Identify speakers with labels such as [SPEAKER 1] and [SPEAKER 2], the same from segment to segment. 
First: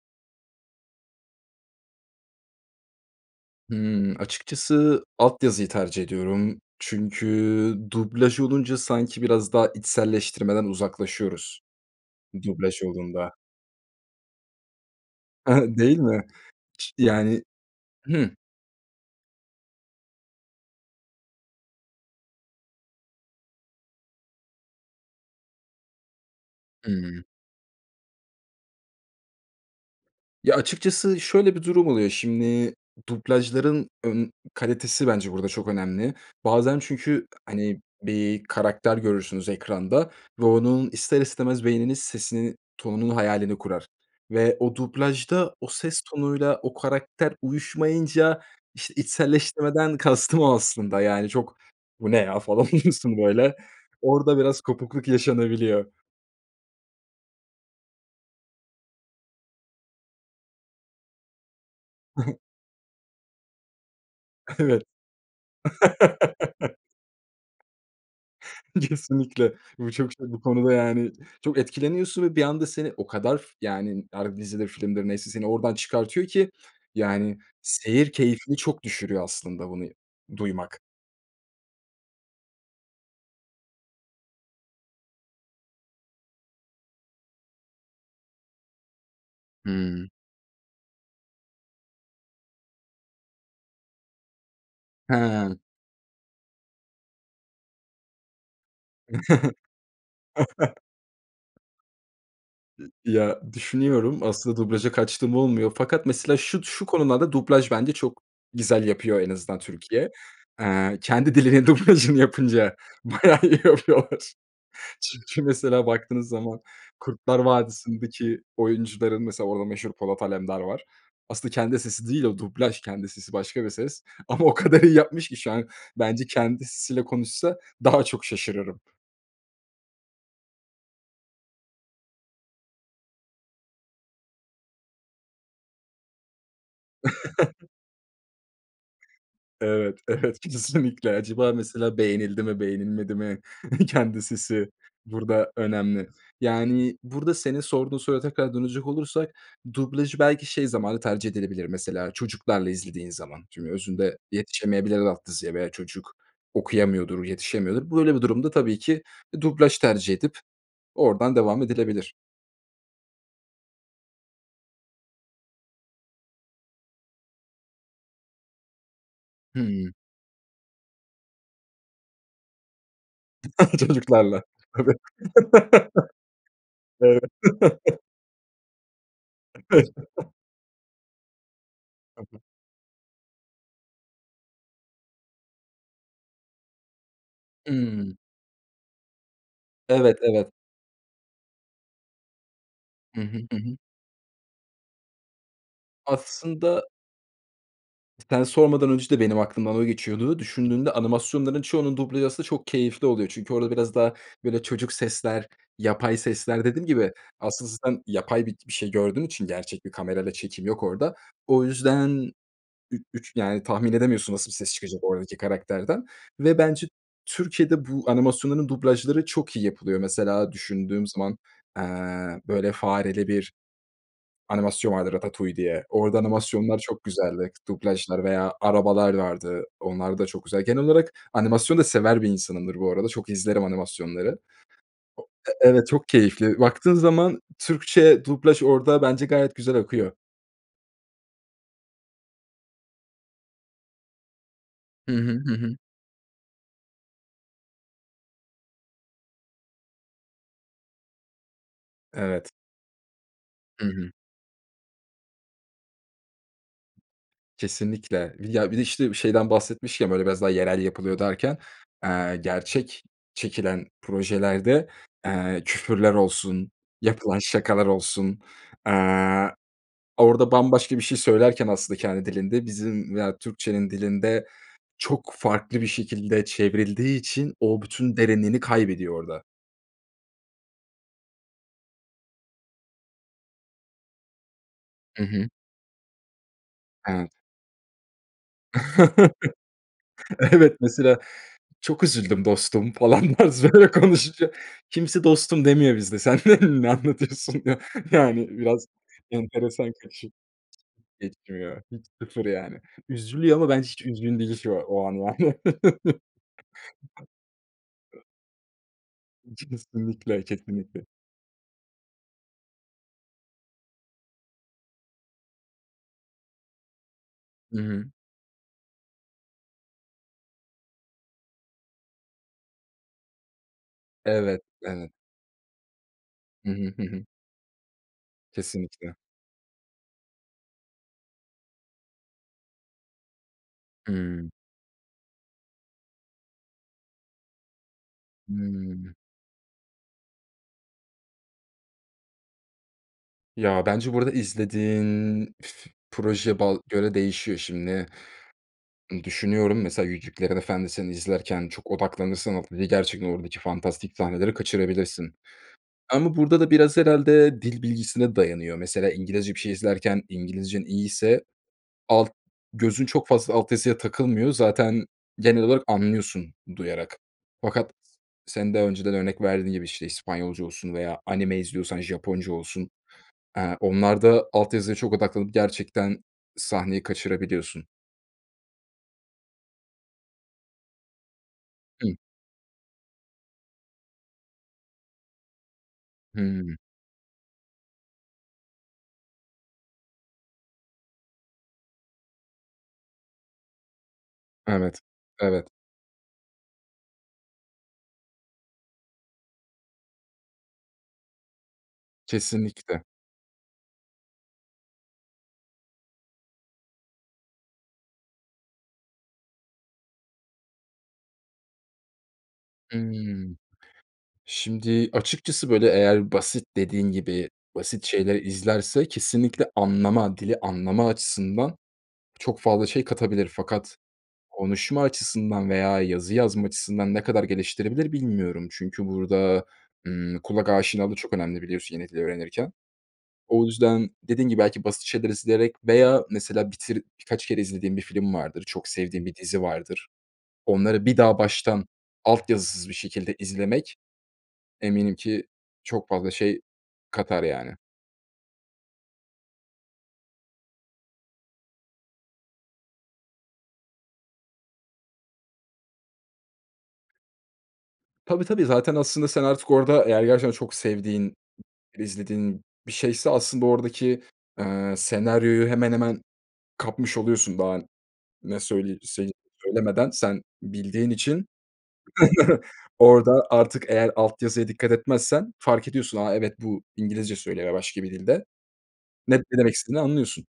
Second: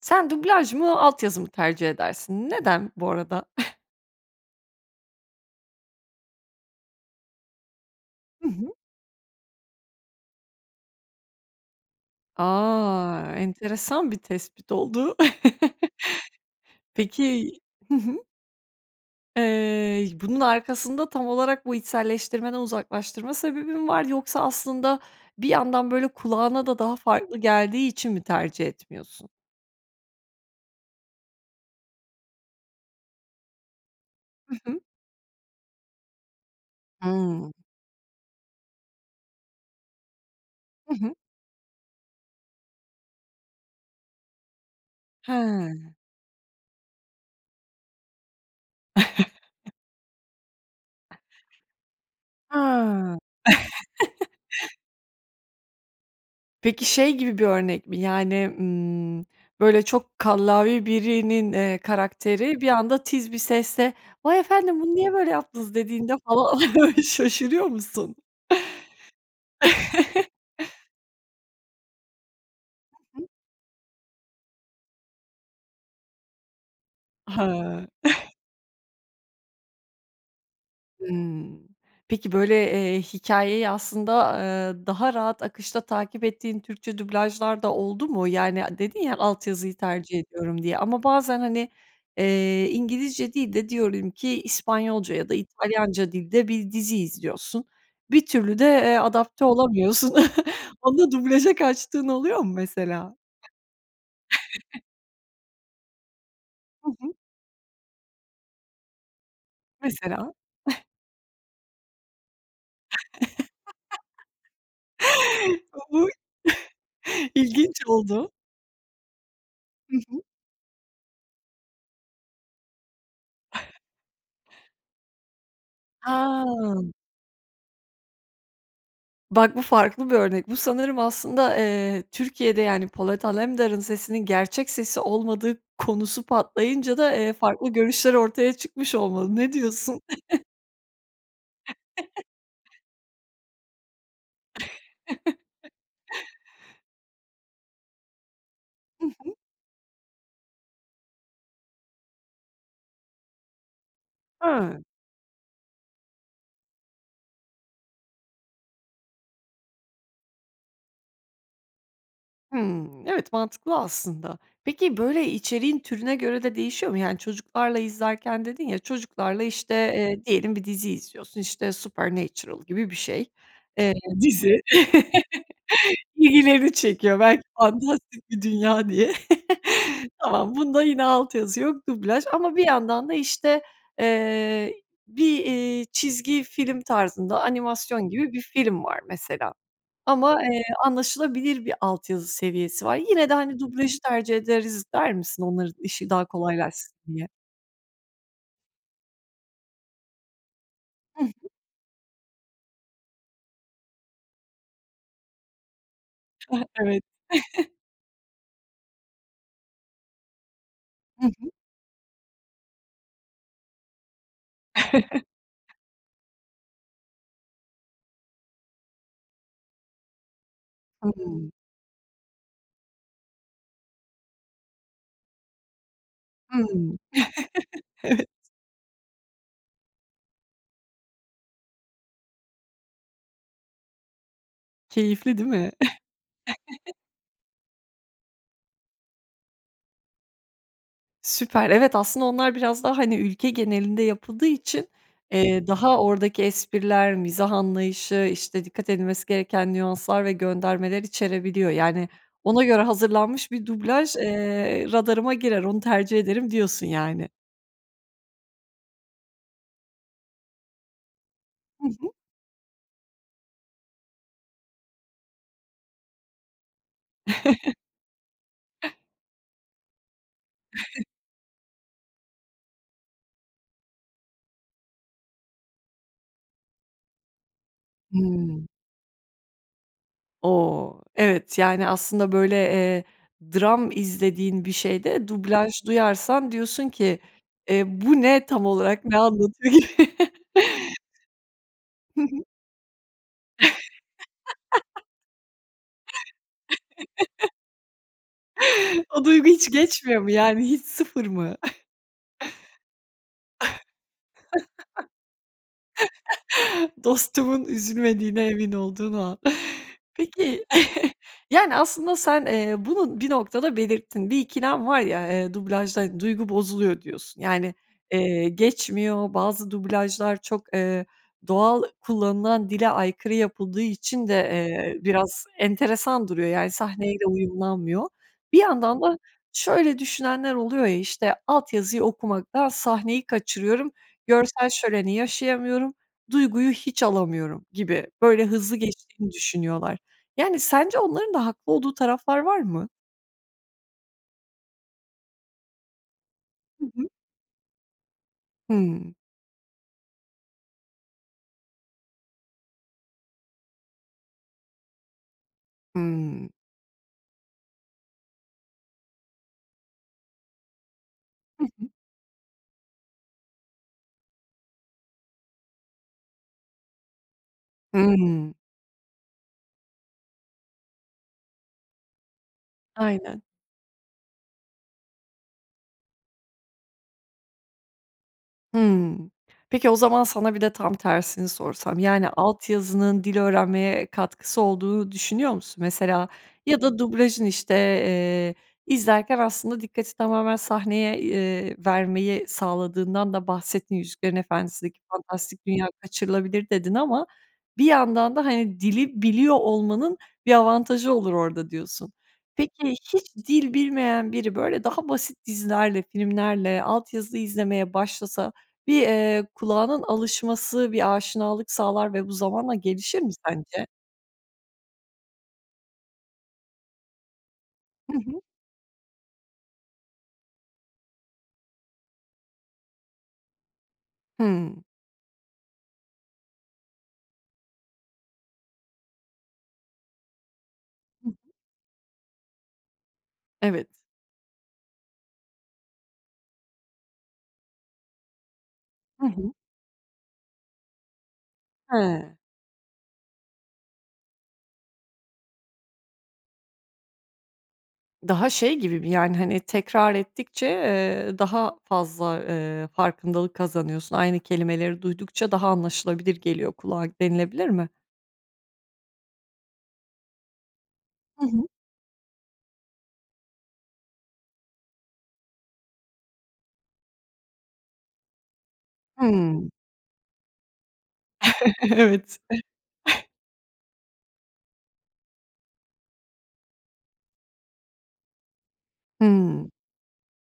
[SPEAKER 1] Sen dublaj mı, alt yazı mı tercih edersin? Neden, bu arada?
[SPEAKER 2] Hımm. Açıkçası, alt yazıyı tercih ediyorum çünkü dublaj
[SPEAKER 1] Hı hı.
[SPEAKER 2] olunca sanki biraz daha içselleştirmeden uzaklaşıyoruz, dublaj
[SPEAKER 1] A!
[SPEAKER 2] olduğunda.
[SPEAKER 1] Enteresan bir tespit oldu.
[SPEAKER 2] Hı hı. Değil mi? Çi yani.
[SPEAKER 1] Peki Hı hı,
[SPEAKER 2] Hıı.
[SPEAKER 1] eee, bunun arkasında tam olarak bu içselleştirmeden uzaklaştırma sebebi mi var, yoksa aslında bir yandan böyle kulağına da daha
[SPEAKER 2] Hıı.
[SPEAKER 1] farklı geldiği için mi tercih etmiyorsun?
[SPEAKER 2] Ya, açıkçası şöyle bir durum oluyor, şimdi dublajların, ımm,
[SPEAKER 1] Hı hı.
[SPEAKER 2] kalitesi bence burada çok önemli bazen çünkü,
[SPEAKER 1] Hıı.
[SPEAKER 2] hani, bir karakter görürsünüz ekranda ve onun
[SPEAKER 1] Hı hı.
[SPEAKER 2] ister istemez beyniniz sesini, tonunun hayalini kurar ve o dublajda o
[SPEAKER 1] He.
[SPEAKER 2] ses tonuyla o karakter uyuşmayınca, işte, içselleştirmeden kastım o aslında, yani, çok “Bu ne ya?” falan oluyorsun,
[SPEAKER 1] Ha.
[SPEAKER 2] böyle. Orada biraz kopukluk yaşanabiliyor.
[SPEAKER 1] Peki, şey gibi bir örnek mi yani, ımm, böyle, çok kallavi birinin, eee,
[SPEAKER 2] I hı.
[SPEAKER 1] karakteri bir anda, tiz bir sesle, "Vay efendim
[SPEAKER 2] Evet.
[SPEAKER 1] bunu niye böyle yaptınız" dediğinde falan şaşırıyor musun?
[SPEAKER 2] Kesinlikle. Bu çok şey, bu konuda yani çok etkileniyorsun ve bir anda seni o
[SPEAKER 1] I hı.
[SPEAKER 2] kadar, yani, ar Dizidir, filmdir neyse seni oradan çıkartıyor ki, yani,
[SPEAKER 1] He.
[SPEAKER 2] seyir keyfini çok düşürüyor aslında bunu duymak.
[SPEAKER 1] Hımm. Peki, böyle, eee, hikâyeyi aslında, eee, daha rahat akışta takip ettiğin Türkçe dublajlar da oldu mu? Yani, dedin ya, alt yazıyı
[SPEAKER 2] Hıı.
[SPEAKER 1] tercih ediyorum diye ama bazen, hani, eee, İngilizce değil de, diyorum ki, İspanyolca ya da
[SPEAKER 2] He.
[SPEAKER 1] İtalyanca dilde bir dizi izliyorsun, bir türlü de, eee, adapte olamıyorsun. Onda dublaja kaçtığın oluyor mu mesela?
[SPEAKER 2] Ya, düşünüyorum, aslında dublaja kaçtığım olmuyor fakat, mesela, şud şu
[SPEAKER 1] Hı hı.
[SPEAKER 2] konularda dublaj bence çok güzel yapıyor en azından Türkiye.
[SPEAKER 1] Mesela?
[SPEAKER 2] Eee, kendi dilinin dublajını yapınca bayağı iyi yapıyorlar. Çünkü, mesela, baktığınız zaman
[SPEAKER 1] [unintelligible]
[SPEAKER 2] Kurtlar
[SPEAKER 1] İlginç oldu.
[SPEAKER 2] Vadisi'ndeki oyuncuların, mesela, orada meşhur
[SPEAKER 1] Hı hı.
[SPEAKER 2] Polat Alemdar var. Aslında kendi sesi değil o, dublaj. Kendi sesi başka bir ses ama o kadar iyi yapmış ki şu an bence kendi
[SPEAKER 1] Ha.
[SPEAKER 2] sesiyle konuşsa daha çok şaşırırım.
[SPEAKER 1] Bak bu farklı bir örnek. Bu sanırım aslında, eee, Türkiye'de, yani, Polat Alemdar'ın sesinin gerçek sesi olmadığı konusu patlayınca da, eee, farklı görüşler ortaya çıkmış olmalı, ne
[SPEAKER 2] Evet,
[SPEAKER 1] diyorsun?
[SPEAKER 2] evet, kesinlikle. Acaba, mesela, beğenildi mi, beğenilmedi mi? Kendi sesi, burada önemli. Yani, burada senin sorduğun soruya kadar dönecek
[SPEAKER 1] Hı hı.
[SPEAKER 2] olursak, dublajı belki şey zamanı tercih edilebilir, mesela, çocuklarla izlediğin zaman çünkü özünde
[SPEAKER 1] Hıı.
[SPEAKER 2] yetişemeyebilir alt yazıya veya çocuk okuyamıyordur, yetişemiyordur. Böyle bir durumda tabii ki dublaj tercih edip oradan devam edilebilir.
[SPEAKER 1] Hıı. Evet, mantıklı aslında. Peki, böyle, içeriğin türüne göre de değişiyor mu? Yani, çocuklarla izlerken dedin ya, çocuklarla, işte,
[SPEAKER 2] Hıı.
[SPEAKER 1] eee, diyelim bir dizi izliyorsun. İşte, Supernatural gibi bir şey, eee,
[SPEAKER 2] Çocuklarla.
[SPEAKER 1] dizi
[SPEAKER 2] Tabii.
[SPEAKER 1] ilgilerini çekiyor,
[SPEAKER 2] Evet.
[SPEAKER 1] belki fantastik bir dünya diye.
[SPEAKER 2] [unintelligible]
[SPEAKER 1] Tamam, bunda yine alt yazı yok,
[SPEAKER 2] Hı
[SPEAKER 1] dublaj
[SPEAKER 2] hı.
[SPEAKER 1] ama bir yandan da işte, eee, bir, eee, çizgi film tarzında animasyon
[SPEAKER 2] Hıı.
[SPEAKER 1] gibi bir film var mesela
[SPEAKER 2] Evet,
[SPEAKER 1] ama,
[SPEAKER 2] evet.
[SPEAKER 1] eee, anlaşılabilir bir alt yazı seviyesi var.
[SPEAKER 2] Hı
[SPEAKER 1] Yine de,
[SPEAKER 2] hı, hı
[SPEAKER 1] hani,
[SPEAKER 2] hı.
[SPEAKER 1] dublajı tercih ederiz der misin, onların işi daha
[SPEAKER 2] Aslında
[SPEAKER 1] kolaylaşsın diye?
[SPEAKER 2] Sen sormadan önce de benim aklımdan o geçiyordu. Düşündüğünde
[SPEAKER 1] Hı hı.
[SPEAKER 2] animasyonların çoğunun dublajı aslında çok keyifli oluyor. Çünkü orada biraz daha, böyle, çocuk sesler, yapay
[SPEAKER 1] Ah,
[SPEAKER 2] sesler, dediğim
[SPEAKER 1] evet.
[SPEAKER 2] gibi, aslında sen yapay bi bir şey gördüğün için gerçek bir kamerayla çekim yok orada.
[SPEAKER 1] Hı hı.
[SPEAKER 2] O yüzden üç üç, yani, tahmin edemiyorsun nasıl bir ses çıkacak oradaki karakterden ve bence Türkiye'de bu animasyonların dublajları çok iyi yapılıyor. Mesela, düşündüğüm zaman,
[SPEAKER 1] Hıı.
[SPEAKER 2] eee, böyle, fareli bir animasyon var, Ratatouille diye. Orada
[SPEAKER 1] Hıı.
[SPEAKER 2] animasyonlar çok güzeldi, dublajlar
[SPEAKER 1] Evet.
[SPEAKER 2] veya Arabalar vardı. Onlar da çok güzel. Genel olarak animasyon da sever bir insanımdır bu arada, çok izlerim animasyonları.
[SPEAKER 1] Keyifli, değil
[SPEAKER 2] O
[SPEAKER 1] mi?
[SPEAKER 2] evet, çok keyifli. Baktığın zaman Türkçe dublaj orada bence gayet güzel akıyor.
[SPEAKER 1] Süper, evet, aslında onlar biraz daha, hani, ülke genelinde yapıldığı için,
[SPEAKER 2] Hı hı, hı
[SPEAKER 1] eee,
[SPEAKER 2] hı.
[SPEAKER 1] daha oradaki espriler, mizah anlayışı, işte, dikkat edilmesi gereken nüanslar ve göndermeler içerebiliyor. Yani,
[SPEAKER 2] Evet.
[SPEAKER 1] "Ona göre hazırlanmış bir
[SPEAKER 2] Hı hı.
[SPEAKER 1] dublaj, eee, radarıma girer, onu tercih ederim." diyorsun, yani.
[SPEAKER 2] Kesinlikle. Ya, bir de, işte, şeyden bahsetmişken, böyle, biraz daha yerel yapılıyor derken,
[SPEAKER 1] Hı hı.
[SPEAKER 2] eee, gerçek çekilen projelerde, eee, küfürler olsun, yapılan şakalar olsun. Eee, orada bambaşka bir şey söylerken aslında kendi dilinde bizim veya Türkçenin dilinde çok farklı bir şekilde çevrildiği için o bütün derinliğini
[SPEAKER 1] Hıı.
[SPEAKER 2] kaybediyor orada.
[SPEAKER 1] O! Evet, yani, aslında, böyle, eee, dram izlediğin bir
[SPEAKER 2] Hı
[SPEAKER 1] şeyde
[SPEAKER 2] hı.
[SPEAKER 1] dublaj duyarsan, diyorsun ki,
[SPEAKER 2] Evet.
[SPEAKER 1] eee, bu ne tam olarak ne anlatıyor gi
[SPEAKER 2] Evet, mesela, "Çok
[SPEAKER 1] Hı hı.
[SPEAKER 2] üzüldüm dostum." falan tarzı böyle konuşunca. Kimse "dostum" demiyor bizde, sen n ne anlatıyorsun diyor. Yani, biraz
[SPEAKER 1] O duygu hiç
[SPEAKER 2] enteresan
[SPEAKER 1] geçmiyor mu?
[SPEAKER 2] kaçıyor,
[SPEAKER 1] Yani, hiç, sıfır mı?
[SPEAKER 2] geçmiyor, hiç sıfır, yani. Üzülüyor ama ben hiç üzgün değil şu a o an, yani.
[SPEAKER 1] Dostumun üzülmediğine emin olduğun o an.
[SPEAKER 2] Kesinlikle,
[SPEAKER 1] Peki,
[SPEAKER 2] kesinlikle.
[SPEAKER 1] yani, aslında sen, eee, bunu bir noktada belirttin, "Bir ikilem var ya, eee, dublajla duygu bozuluyor." diyorsun. Yani,
[SPEAKER 2] I hı.
[SPEAKER 1] eee, geçmiyor, bazı dublajlar çok, ııı, doğal kullanılan dile aykırı yapıldığı için de,
[SPEAKER 2] Evet,
[SPEAKER 1] eee,
[SPEAKER 2] evet.
[SPEAKER 1] biraz enteresan duruyor.
[SPEAKER 2] Hı
[SPEAKER 1] Yani,
[SPEAKER 2] hı, hı hı.
[SPEAKER 1] sahneyle uyumlanmıyor. Bir yandan
[SPEAKER 2] Kesinlikle.
[SPEAKER 1] da şöyle düşünenler oluyor ya, işte, alt yazıyı okumaktan sahneyi kaçırıyorum,
[SPEAKER 2] Hıı.
[SPEAKER 1] görsel şöleni yaşayamıyorum, duyguyu hiç alamıyorum gibi, böyle, hızlı
[SPEAKER 2] Hıı.
[SPEAKER 1] geçtiğini düşünüyorlar. Yani, sence onların da haklı olduğu taraflar var mı?
[SPEAKER 2] Ya, bence burada izlediğin f proje ba
[SPEAKER 1] Hı hı.
[SPEAKER 2] göre değişiyor. Şimdi,
[SPEAKER 1] Hıı.
[SPEAKER 2] ııı, düşünüyorum, mesela, Yüzüklerin Efendisi'ni izlerken çok odaklanırsan, o i gerçekten oradaki fantastik sahneleri kaçırabilirsin. Ama
[SPEAKER 1] Hıı.
[SPEAKER 2] burada da biraz herhâlde dil bilgisine dayanıyor. Mesela, İngilizce bir şey izlerken İngilizcen iyiyse
[SPEAKER 1] Hı hı.
[SPEAKER 2] alt gözün çok fazla alt yazıya takılmıyor. Zaten genel olarak anlıyorsun, duyarak. Fakat
[SPEAKER 1] Hıı.
[SPEAKER 2] senin daha önceden örnek verdiğin gibi, işte, İspanyolca olsun veya anime izliyorsan Japonca olsun.
[SPEAKER 1] Aynen.
[SPEAKER 2] Aaa, onlarda alt yazıya çok odaklanıp gerçekten sahneyi kaçırabiliyorsun.
[SPEAKER 1] Hıı. Peki, o zaman sana bir de tam tersini sorsam.
[SPEAKER 2] Hı.
[SPEAKER 1] Yani, alt yazının dil öğrenmeye katkısı olduğunu düşünüyor musun? Mesela
[SPEAKER 2] Hıı.
[SPEAKER 1] ya da dublajın, işte, eee, izlerken aslında dikkati tamamen sahneye, ııı, vermeyi sağladığından da bahsettin. Yüzüklerin
[SPEAKER 2] Evet,
[SPEAKER 1] Efendisi'deki fantastik
[SPEAKER 2] evet.
[SPEAKER 1] dünya kaçırılabilir dedin ama bir yandan da, hani, dili biliyor olmanın bir avantajı olur orada diyorsun. Peki,
[SPEAKER 2] Kesinlikle.
[SPEAKER 1] hiç dil bilmeyen biri, böyle, daha basit dizilerle, filmlerle alt yazı izlemeye başlasa, bir, eee, kulağının alışması, bir aşinalık sağlar ve bu zamanla gelişir mi
[SPEAKER 2] Hımm.
[SPEAKER 1] sence?
[SPEAKER 2] Şimdi açıkçası, böyle, eğer basit, dediğin gibi, basit
[SPEAKER 1] Hı
[SPEAKER 2] şeyler
[SPEAKER 1] hı.
[SPEAKER 2] izlerse kesinlikle anlama, dili anlama açısından çok fazla şey katabilir fakat
[SPEAKER 1] Hıı.
[SPEAKER 2] konuşma açısından veya yazı yazma açısından ne kadar geliştirebilir bilmiyorum. Çünkü burada, ımm, kulak aşinalığı
[SPEAKER 1] Hı hı.
[SPEAKER 2] çok önemli, biliyorsun, yeni dili öğrenirken. O
[SPEAKER 1] Evet.
[SPEAKER 2] yüzden dediğin gibi belki basit şeyler izleyerek veya mesela bitir birkaç kere izlediğin bir film vardır, çok
[SPEAKER 1] Hı
[SPEAKER 2] sevdiğin bir
[SPEAKER 1] hı.
[SPEAKER 2] dizi vardır. Onları bir daha baştan
[SPEAKER 1] He.
[SPEAKER 2] alt yazısız bir şekilde izlemek eminim ki çok fazla şey katar, yani.
[SPEAKER 1] Daha şey gibi mi, yani, hani, tekrar ettikçe, eee, daha fazla, eee, farkındalık kazanıyorsun. Aynı kelimeleri duydukça daha anlaşılabilir geliyor kulağa denilebilir mi?
[SPEAKER 2] Tabii, tabii, zaten aslında sen artık orada eğer gerçekten çok sevdiğin,
[SPEAKER 1] Hı hı.
[SPEAKER 2] izlediğin bir şeyse aslında oradaki, eee, senaryoyu hemen hemen kapmış oluyorsun daha ne söyle seyi
[SPEAKER 1] Hımm.
[SPEAKER 2] söylemeden sen bildiğin için
[SPEAKER 1] Evet.
[SPEAKER 2] orada artık eğer alt yazıya dikkat etmezsen fark ediyorsun, "A, evet, bu İngilizce söylüyor." veya başka bir dilde. Net ne
[SPEAKER 1] Hımm.
[SPEAKER 2] demek istediğini anlıyorsun.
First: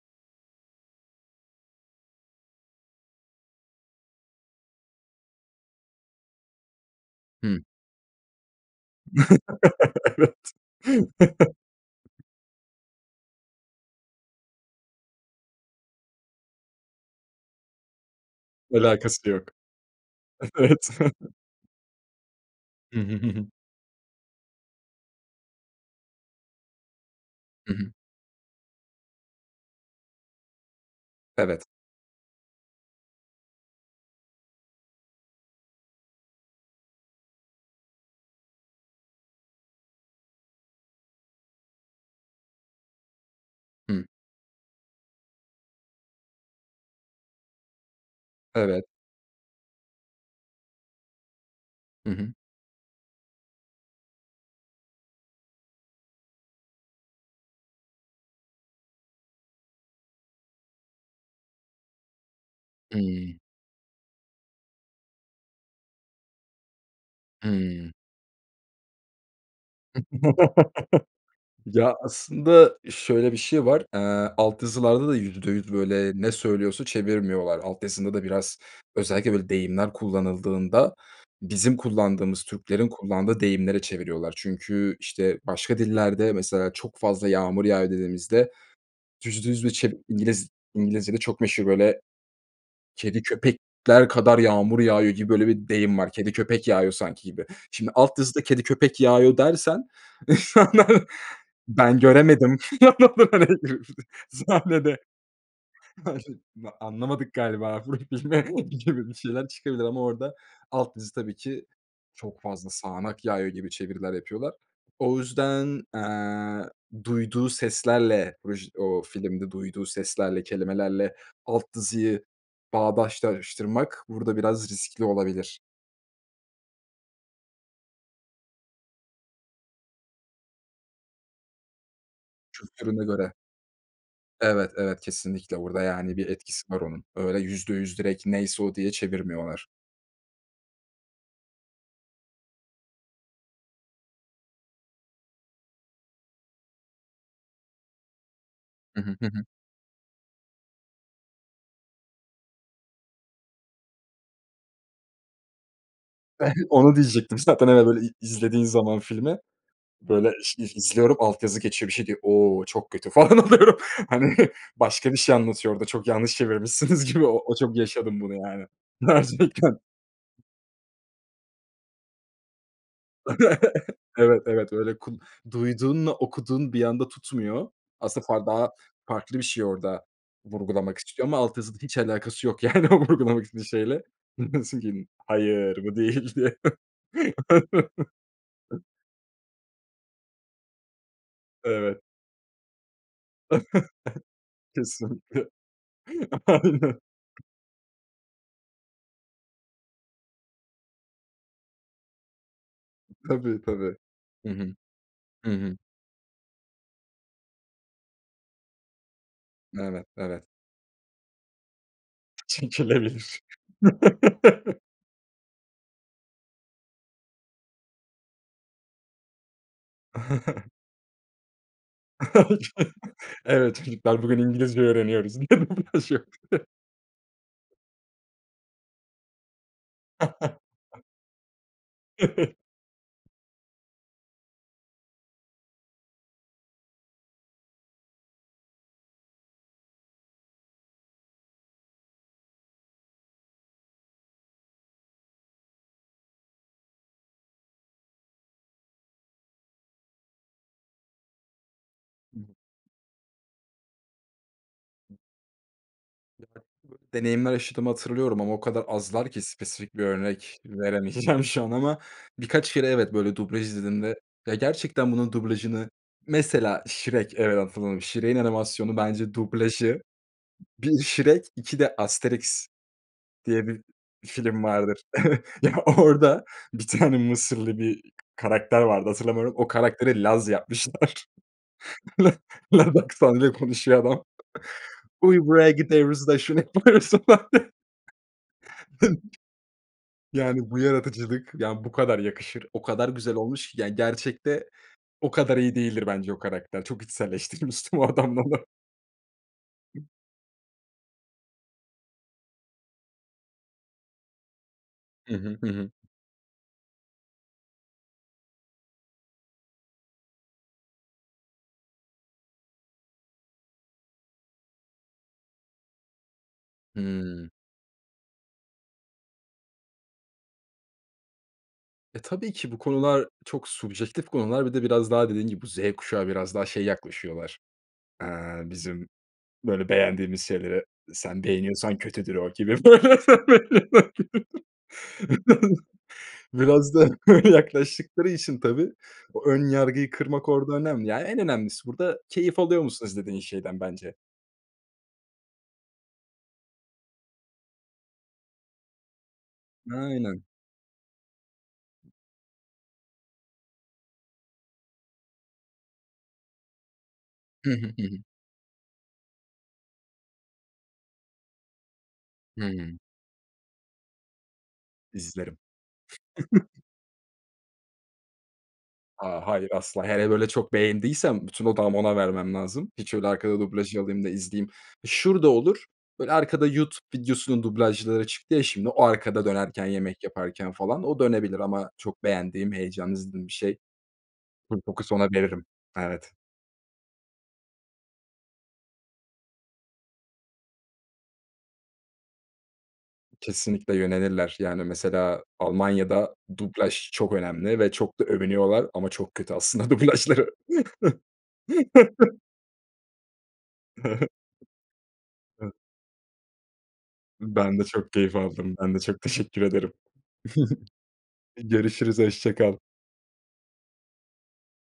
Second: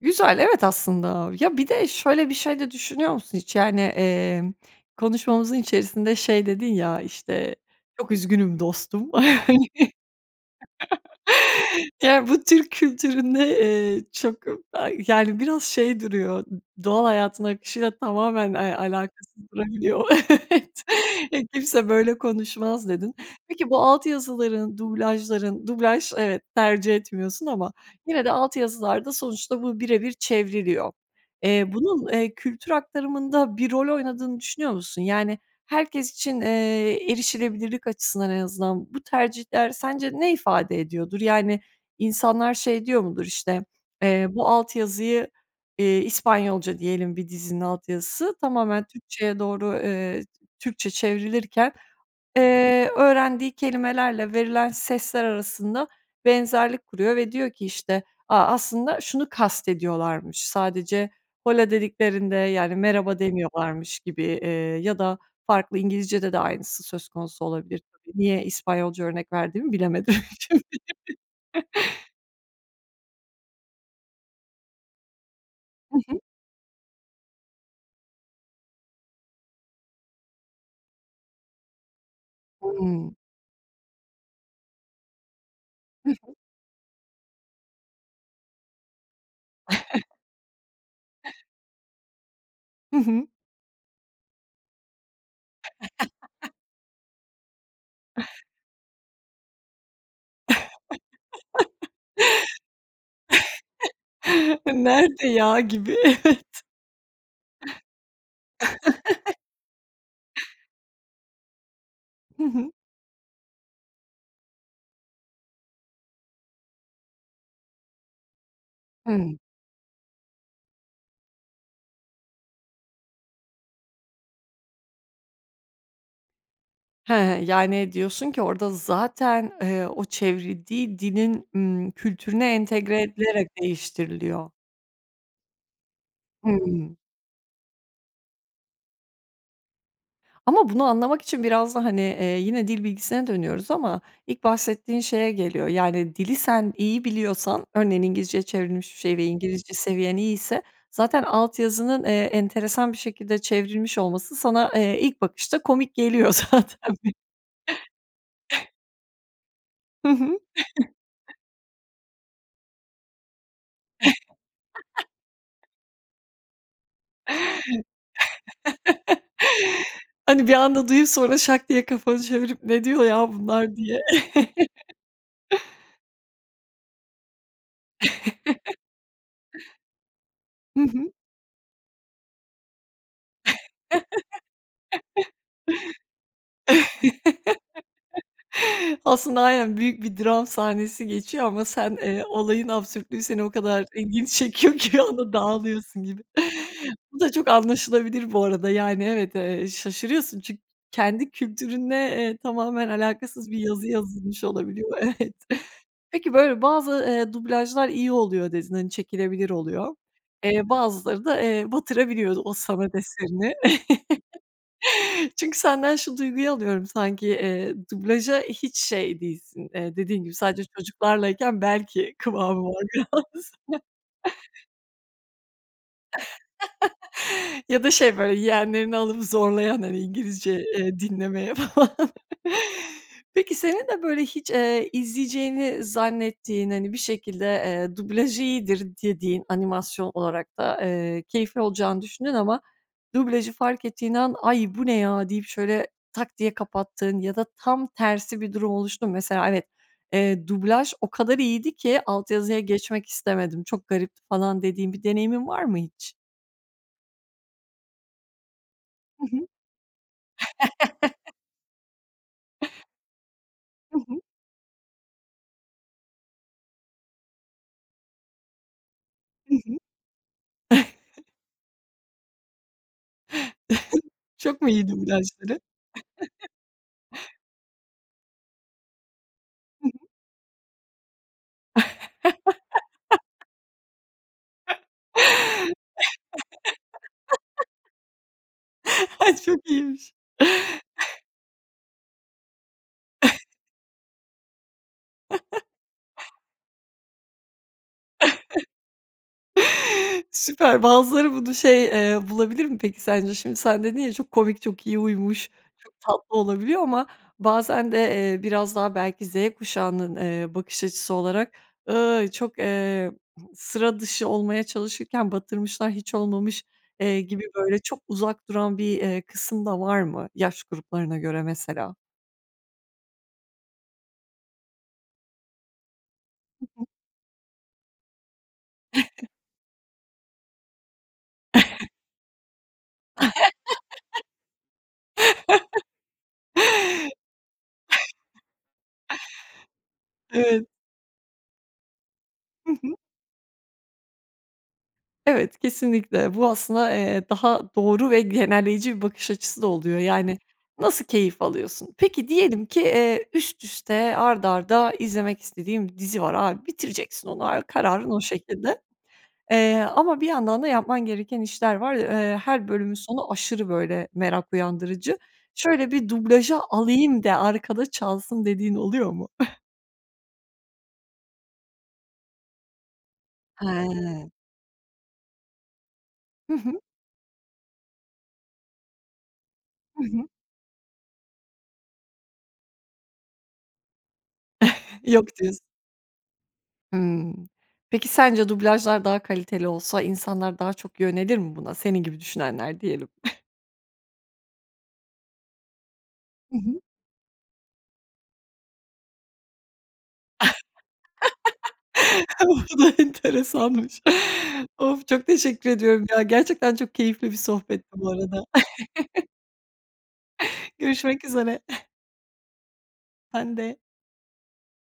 [SPEAKER 1] Güzel, evet, aslında. Ya, bir de şöyle bir şey de düşünüyor musun hiç? Yani, emm, konuşmamızın içerisinde, şey, dedin ya, işte,
[SPEAKER 2] Hımm.
[SPEAKER 1] "Çok üzgünüm dostum."
[SPEAKER 2] Evet.
[SPEAKER 1] Yani, bu Türk kültüründe, eee, çok, a yani, biraz şey duruyor, doğal hayatın akışıyla tamamen, eee,
[SPEAKER 2] Alakası
[SPEAKER 1] alakasız
[SPEAKER 2] yok.
[SPEAKER 1] durabiliyor. Evet,
[SPEAKER 2] Evet.
[SPEAKER 1] "Ya, kimse böyle konuşmaz."
[SPEAKER 2] Hı hı,
[SPEAKER 1] dedin.
[SPEAKER 2] hı hı.
[SPEAKER 1] Peki, bu alt yazıların, dublajların dublaj evet, tercih etmiyorsun ama
[SPEAKER 2] Hı hı.
[SPEAKER 1] yine de alt yazılarda sonuçta bu bire bir çevriliyor.
[SPEAKER 2] Evet.
[SPEAKER 1] Eee, bunun, eee, kültür aktarımında bir rol oynadığını düşünüyor musun? Yani, herkes için, eee, erişilebilirlik açısından en azından bu tercihler sence ne ifade ediyordur? Yani, insanlar, şey, diyor mudur? İşte,
[SPEAKER 2] Hı.
[SPEAKER 1] eee, bu alt yazıyı eee, İspanyolca diyelim bir dizinin alt yazısı tamamen
[SPEAKER 2] Evet.
[SPEAKER 1] Türkçeye doğru, eee, Türkçe çevrilirken,
[SPEAKER 2] Hı hı.
[SPEAKER 1] eee, öğrendiği kelimelerle verilen sesler arasında benzerlik kuruyor ve diyor ki, işte, "A, aslında şunu kastediyorlarmış. Sadece hola dediklerinde, yani, merhaba
[SPEAKER 2] Hımm.
[SPEAKER 1] demiyorlarmış." gibi, eee, ya da farklı İngilizcede de aynısı söz konusu olabilir
[SPEAKER 2] Hımm.
[SPEAKER 1] tabii. Niye İspanyolca örnek verdiğimi bilemedim. [unintelligible]
[SPEAKER 2] Ya, aslında şöyle bir şey var, eee, alt yazılarda da %100,
[SPEAKER 1] Hı
[SPEAKER 2] böyle,
[SPEAKER 1] hı.
[SPEAKER 2] ne söylüyorsa çevirmiyorlar. Alt yazıda da biraz özellikle, böyle, deyimler kullanıldığında bizim kullandığımız, Türklerin
[SPEAKER 1] Hımm.
[SPEAKER 2] kullandığı deyimlere çeviriyorlar. Çünkü, işte, başka
[SPEAKER 1] Hı
[SPEAKER 2] dillerde
[SPEAKER 1] hı.
[SPEAKER 2] mesela çok fazla yağmur yağıyor dediğimizde %100 bir çev İngiliz İngilizcede çok meşhur, böyle,
[SPEAKER 1] Hı
[SPEAKER 2] "Kedi,
[SPEAKER 1] hı.
[SPEAKER 2] köpekler kadar yağmur yağıyor." gibi, böyle, bir deyim var "Kedi, köpek yağıyor sanki." gibi. Şimdi, alt yazıda "Kedi, köpek yağıyor." dersen Ben göremedim [unintelligible] sahnede
[SPEAKER 1] Nerede ya gibi.
[SPEAKER 2] yani,
[SPEAKER 1] Evet.
[SPEAKER 2] ma anlamadık galiba burayı filme gibi bir şeyler çıkabilir ama orada alt yazı tabii ki: "Çok
[SPEAKER 1] Hı hı.
[SPEAKER 2] fazla sağanak yağıyor." gibi çeviriler yapıyorlar. O yüzden, eee, duyduğu seslerle vıj o
[SPEAKER 1] Hımm.
[SPEAKER 2] filmde duyduğu seslerle, kelimelerle alt yazıyı bağdaştırmak burada biraz riskli olabilir.
[SPEAKER 1] He, yani, diyorsun ki, orada zaten, eee, o çevrildiği dilin, ımm, kültürüne entegre
[SPEAKER 2] Kültürüne göre.
[SPEAKER 1] edilerek değiştiriliyor.
[SPEAKER 2] Evet, evet, kesinlikle. Burada, yani, bir etkisi var
[SPEAKER 1] Hımm.
[SPEAKER 2] onun. Öyle, %100 direkt neyse o diye çevirmiyorlar.
[SPEAKER 1] Ama bunu anlamak için biraz da, hani, eee, yine dil bilgisine dönüyoruz ama ilk bahsettiğin şeye geliyor, yani, dili sen iyi biliyorsan, örneğin, İngilizceye çevrilmiş bir
[SPEAKER 2] Hı
[SPEAKER 1] şey
[SPEAKER 2] hı,
[SPEAKER 1] ve
[SPEAKER 2] hı hı.
[SPEAKER 1] İngilizce seviyen iyiyse zaten alt yazının, eee, enteresan bir şekilde çevrilmiş olması sana, eee, ilk bakışta komik geliyor
[SPEAKER 2] Onu
[SPEAKER 1] zaten,
[SPEAKER 2] diyecektim. Zaten eve böyle, i izlediğin
[SPEAKER 1] bir
[SPEAKER 2] zaman filmi,
[SPEAKER 1] Hı
[SPEAKER 2] böyle
[SPEAKER 1] hı.
[SPEAKER 2] iş izliyorum alt yazı geçiyor, bir şey diyor, o çok kötü falan oluyorum. Hani, başka bir şey anlatıyor orada, çok yanlış çevirmişsiniz gibi. O o çok yaşadım bunu, yani gerçekten.
[SPEAKER 1] Hani, bir anda duyup sonra şak diye kafanı çevirip, “Ne diyor ya bunlar?” diye.
[SPEAKER 2] Evet, evet. Öyle, kul duyduğunla okuduğun bir anda tutmuyor. Aslında, far daha farklı bir şey orada
[SPEAKER 1] Hı
[SPEAKER 2] vurgulamak
[SPEAKER 1] hı.
[SPEAKER 2] istiyor ama alt yazıda hiç alakası yok, yani, o vurgulamak istediğin şeyle. [unintelligible] Hayır, bu değildi.
[SPEAKER 1] Aslında, aynen, büyük bir dram sahnesi geçiyor ama sen,
[SPEAKER 2] Evet.
[SPEAKER 1] eee, olayın absürtlüğü seni o kadar ilgini çekiyor ki bir anda
[SPEAKER 2] Kesinlikle.
[SPEAKER 1] dağılıyorsun gibi.
[SPEAKER 2] Aynen.
[SPEAKER 1] Bu da çok anlaşılabilir bu arada. Yani, evet, eee, şaşırıyorsun çünkü kendi kültürünle, eee, tamamen alakasız bir
[SPEAKER 2] Tabii,
[SPEAKER 1] yazı
[SPEAKER 2] tabii.
[SPEAKER 1] yazılmış
[SPEAKER 2] Hı hı.
[SPEAKER 1] olabiliyor, evet.
[SPEAKER 2] Hı hı.
[SPEAKER 1] Peki böyle bazı, eee, dublajlar iyi oluyor dedin, hani, çekilebilir oluyor.
[SPEAKER 2] Evet, evet.
[SPEAKER 1] Eee, bazıları da, eee, batırabiliyor o sanat
[SPEAKER 2] Çekilebilir.
[SPEAKER 1] eserini. Çünkü senden şu duyguyu alıyorum sanki, eee, dublaja hiç şey değilsin, eee dediğin gibi sadece çocuklarlayken belki kıvamı var biraz.
[SPEAKER 2] Evet, çocuklar, bugün İngilizce öğreniyoruz.. [unintelligible]
[SPEAKER 1] Ya da şey, böyle, yeğenlerini alıp zorlayan, hani, İngilizce, eee, dinlemeye falan. Peki, senin de böyle hiç, eee, izleyeceğini zannettiğin, hani, bir şekilde, eee, dublaj iyidir dediğin, animasyon olarak da, ııı, keyifli olacağını düşündüğün ama dublajı fark ettiğin an, “Ay, bu ne ya?” deyip, şöyle tak diye kapattığın ya da tam tersi bir durum oluştu mu? Mesela, evet, eee, dublaj o kadar iyiydi ki alt yazıya geçmek istemedim, çok garipti, falan dediğin bir deneyimin var mı hiç?
[SPEAKER 2] [unintelligible] Deneyimler yaşadığımı hatırlıyorum ama o kadar
[SPEAKER 1] Hı
[SPEAKER 2] azlar ki
[SPEAKER 1] hı.
[SPEAKER 2] spesifik bir örnek veremeyeceğim, şu an. Ama birkaç kere, evet, böyle, dublaj
[SPEAKER 1] Hı
[SPEAKER 2] izlediğimde
[SPEAKER 1] hı.
[SPEAKER 2] Ya, gerçekten bunun dublajını Mesela Shrek, evet, hatırladım. Shrek'in animasyonu, bence,
[SPEAKER 1] Hı hı.
[SPEAKER 2] dublajı 1 Shrek, 2 de Asteriks diye bir
[SPEAKER 1] Çok
[SPEAKER 2] film
[SPEAKER 1] mu iyi
[SPEAKER 2] vardır.
[SPEAKER 1] dublajları?
[SPEAKER 2] Ya, orada bir tane Mısırlı bir k karakter vardı, hatırlamıyorum, o
[SPEAKER 1] Hı hı.
[SPEAKER 2] karakteri Laz yapmışlar. La laz aksanıyla konuşuyor adam. “Uy, buraya gideyruz da” “Şunu yapayruz.”
[SPEAKER 1] Ay, çok iyiymiş.
[SPEAKER 2] [unintelligible] Yani, bu yaratıcılık, yani, bu kadar yakışır. O kadar güzel olmuş ki, yani, gerçekte o kadar iyi değildir bence o karakter, çok içselleştirmiştim o adamla onu.
[SPEAKER 1] Süper, bazıları bunu şey, eee, bulabilir mi, peki, sence? Şimdi sen dedin ya, çok komik, çok iyi
[SPEAKER 2] Hı
[SPEAKER 1] uymuş,
[SPEAKER 2] hı, hı hı.
[SPEAKER 1] çok tatlı olabiliyor ama bazen de, eee, biraz daha belki Z kuşağının, eee, bakış açısı olarak,“Iyy, çok, eee, sıra dışı olmaya çalışırken batırmışlar, hiç olmamış,” eee, gibi,
[SPEAKER 2] Hımm.
[SPEAKER 1] böyle, çok uzak duran bir, eee, kısım da var mı yaş gruplarına göre mesela?
[SPEAKER 2] E, tabii ki bu konular çok subjektif konular. Bir de biraz daha dediğin gibi Z kuşağı biraz
[SPEAKER 1] Hı
[SPEAKER 2] daha şey
[SPEAKER 1] hı.
[SPEAKER 2] yaklaşıyorlar. Eee, bizim böyle beğendiğimiz şeyleri “Sen beğeniyorsan kötüdür.” O gibi, böyle. Biraz da öyle yaklaştıkları için tabii o ön yargıyı kırmak
[SPEAKER 1] Evet.
[SPEAKER 2] orada önemli. Ya, en önemlisi burada keyif
[SPEAKER 1] Hı
[SPEAKER 2] alıyor
[SPEAKER 1] hı.
[SPEAKER 2] musun izlediğin şeyden, bence.
[SPEAKER 1] Evet, kesinlikle. Bu aslında, eee, daha doğru ve genelleyici bir bakış açısı da oluyor. Yani,
[SPEAKER 2] Aynen.
[SPEAKER 1] nasıl keyif alıyorsun? Peki, diyelim ki, eee, üst üste, art arda izlemek istediğin bir dizi var, Abi, bitireceksin onu
[SPEAKER 2] Hı hı, hı
[SPEAKER 1] kararın
[SPEAKER 2] hı.
[SPEAKER 1] o şekilde. Eee, ama bir yandan da yapman gereken işler var. Eee, her bölümün
[SPEAKER 2] Hımm.
[SPEAKER 1] sonu aşırı, böyle, merak uyandırıcı.
[SPEAKER 2] İzlerim.
[SPEAKER 1] “Şöyle bir dublaja alayım de arkada çalsın,” dediğin oluyor mu?
[SPEAKER 2] A, hayır, asla. Hele, böyle çok beğendiysem bütün odağımı ona vermem lazım. Hiç öyle arkada dublaja alayım da
[SPEAKER 1] Hıı.
[SPEAKER 2] izleyeyim. Şurada olur. Böyle,
[SPEAKER 1] Hı
[SPEAKER 2] arkada
[SPEAKER 1] hı.
[SPEAKER 2] YouTube videosunun dublajları çıktı ya şimdi. O arkada dönerken
[SPEAKER 1] Hı
[SPEAKER 2] yemek
[SPEAKER 1] hı.
[SPEAKER 2] yaparken, falan, o dönebilir ama çok beğendiğim heyecanlı izlediğim bir şey. Ful fokus ona
[SPEAKER 1] Yok diyorsun.
[SPEAKER 2] veririm. Evet.
[SPEAKER 1] Hımm. Peki, sence dublajlar daha kaliteli olsa insanlar daha çok yönelir mi buna? Senin gibi düşünenler, diyelim.
[SPEAKER 2] Kesinlikle yönelirler. Yani, mesela, Almanya'da
[SPEAKER 1] Hı hı.
[SPEAKER 2] dublaj çok önemli ve çok da övünüyorlar ama çok kötü aslında dublajları.
[SPEAKER 1] Bu da enteresanmış.
[SPEAKER 2] Hı hı.
[SPEAKER 1] Of, çok teşekkür
[SPEAKER 2] Hı.
[SPEAKER 1] ediyorum, ya, gerçekten çok keyifli bir
[SPEAKER 2] Ben de
[SPEAKER 1] sohbetti bu
[SPEAKER 2] çok keyif
[SPEAKER 1] arada.
[SPEAKER 2] aldım, ben de çok teşekkür ederim.
[SPEAKER 1] Görüşmek üzere.
[SPEAKER 2] Görüşürüz, hoşça kal.
[SPEAKER 1] Sen de.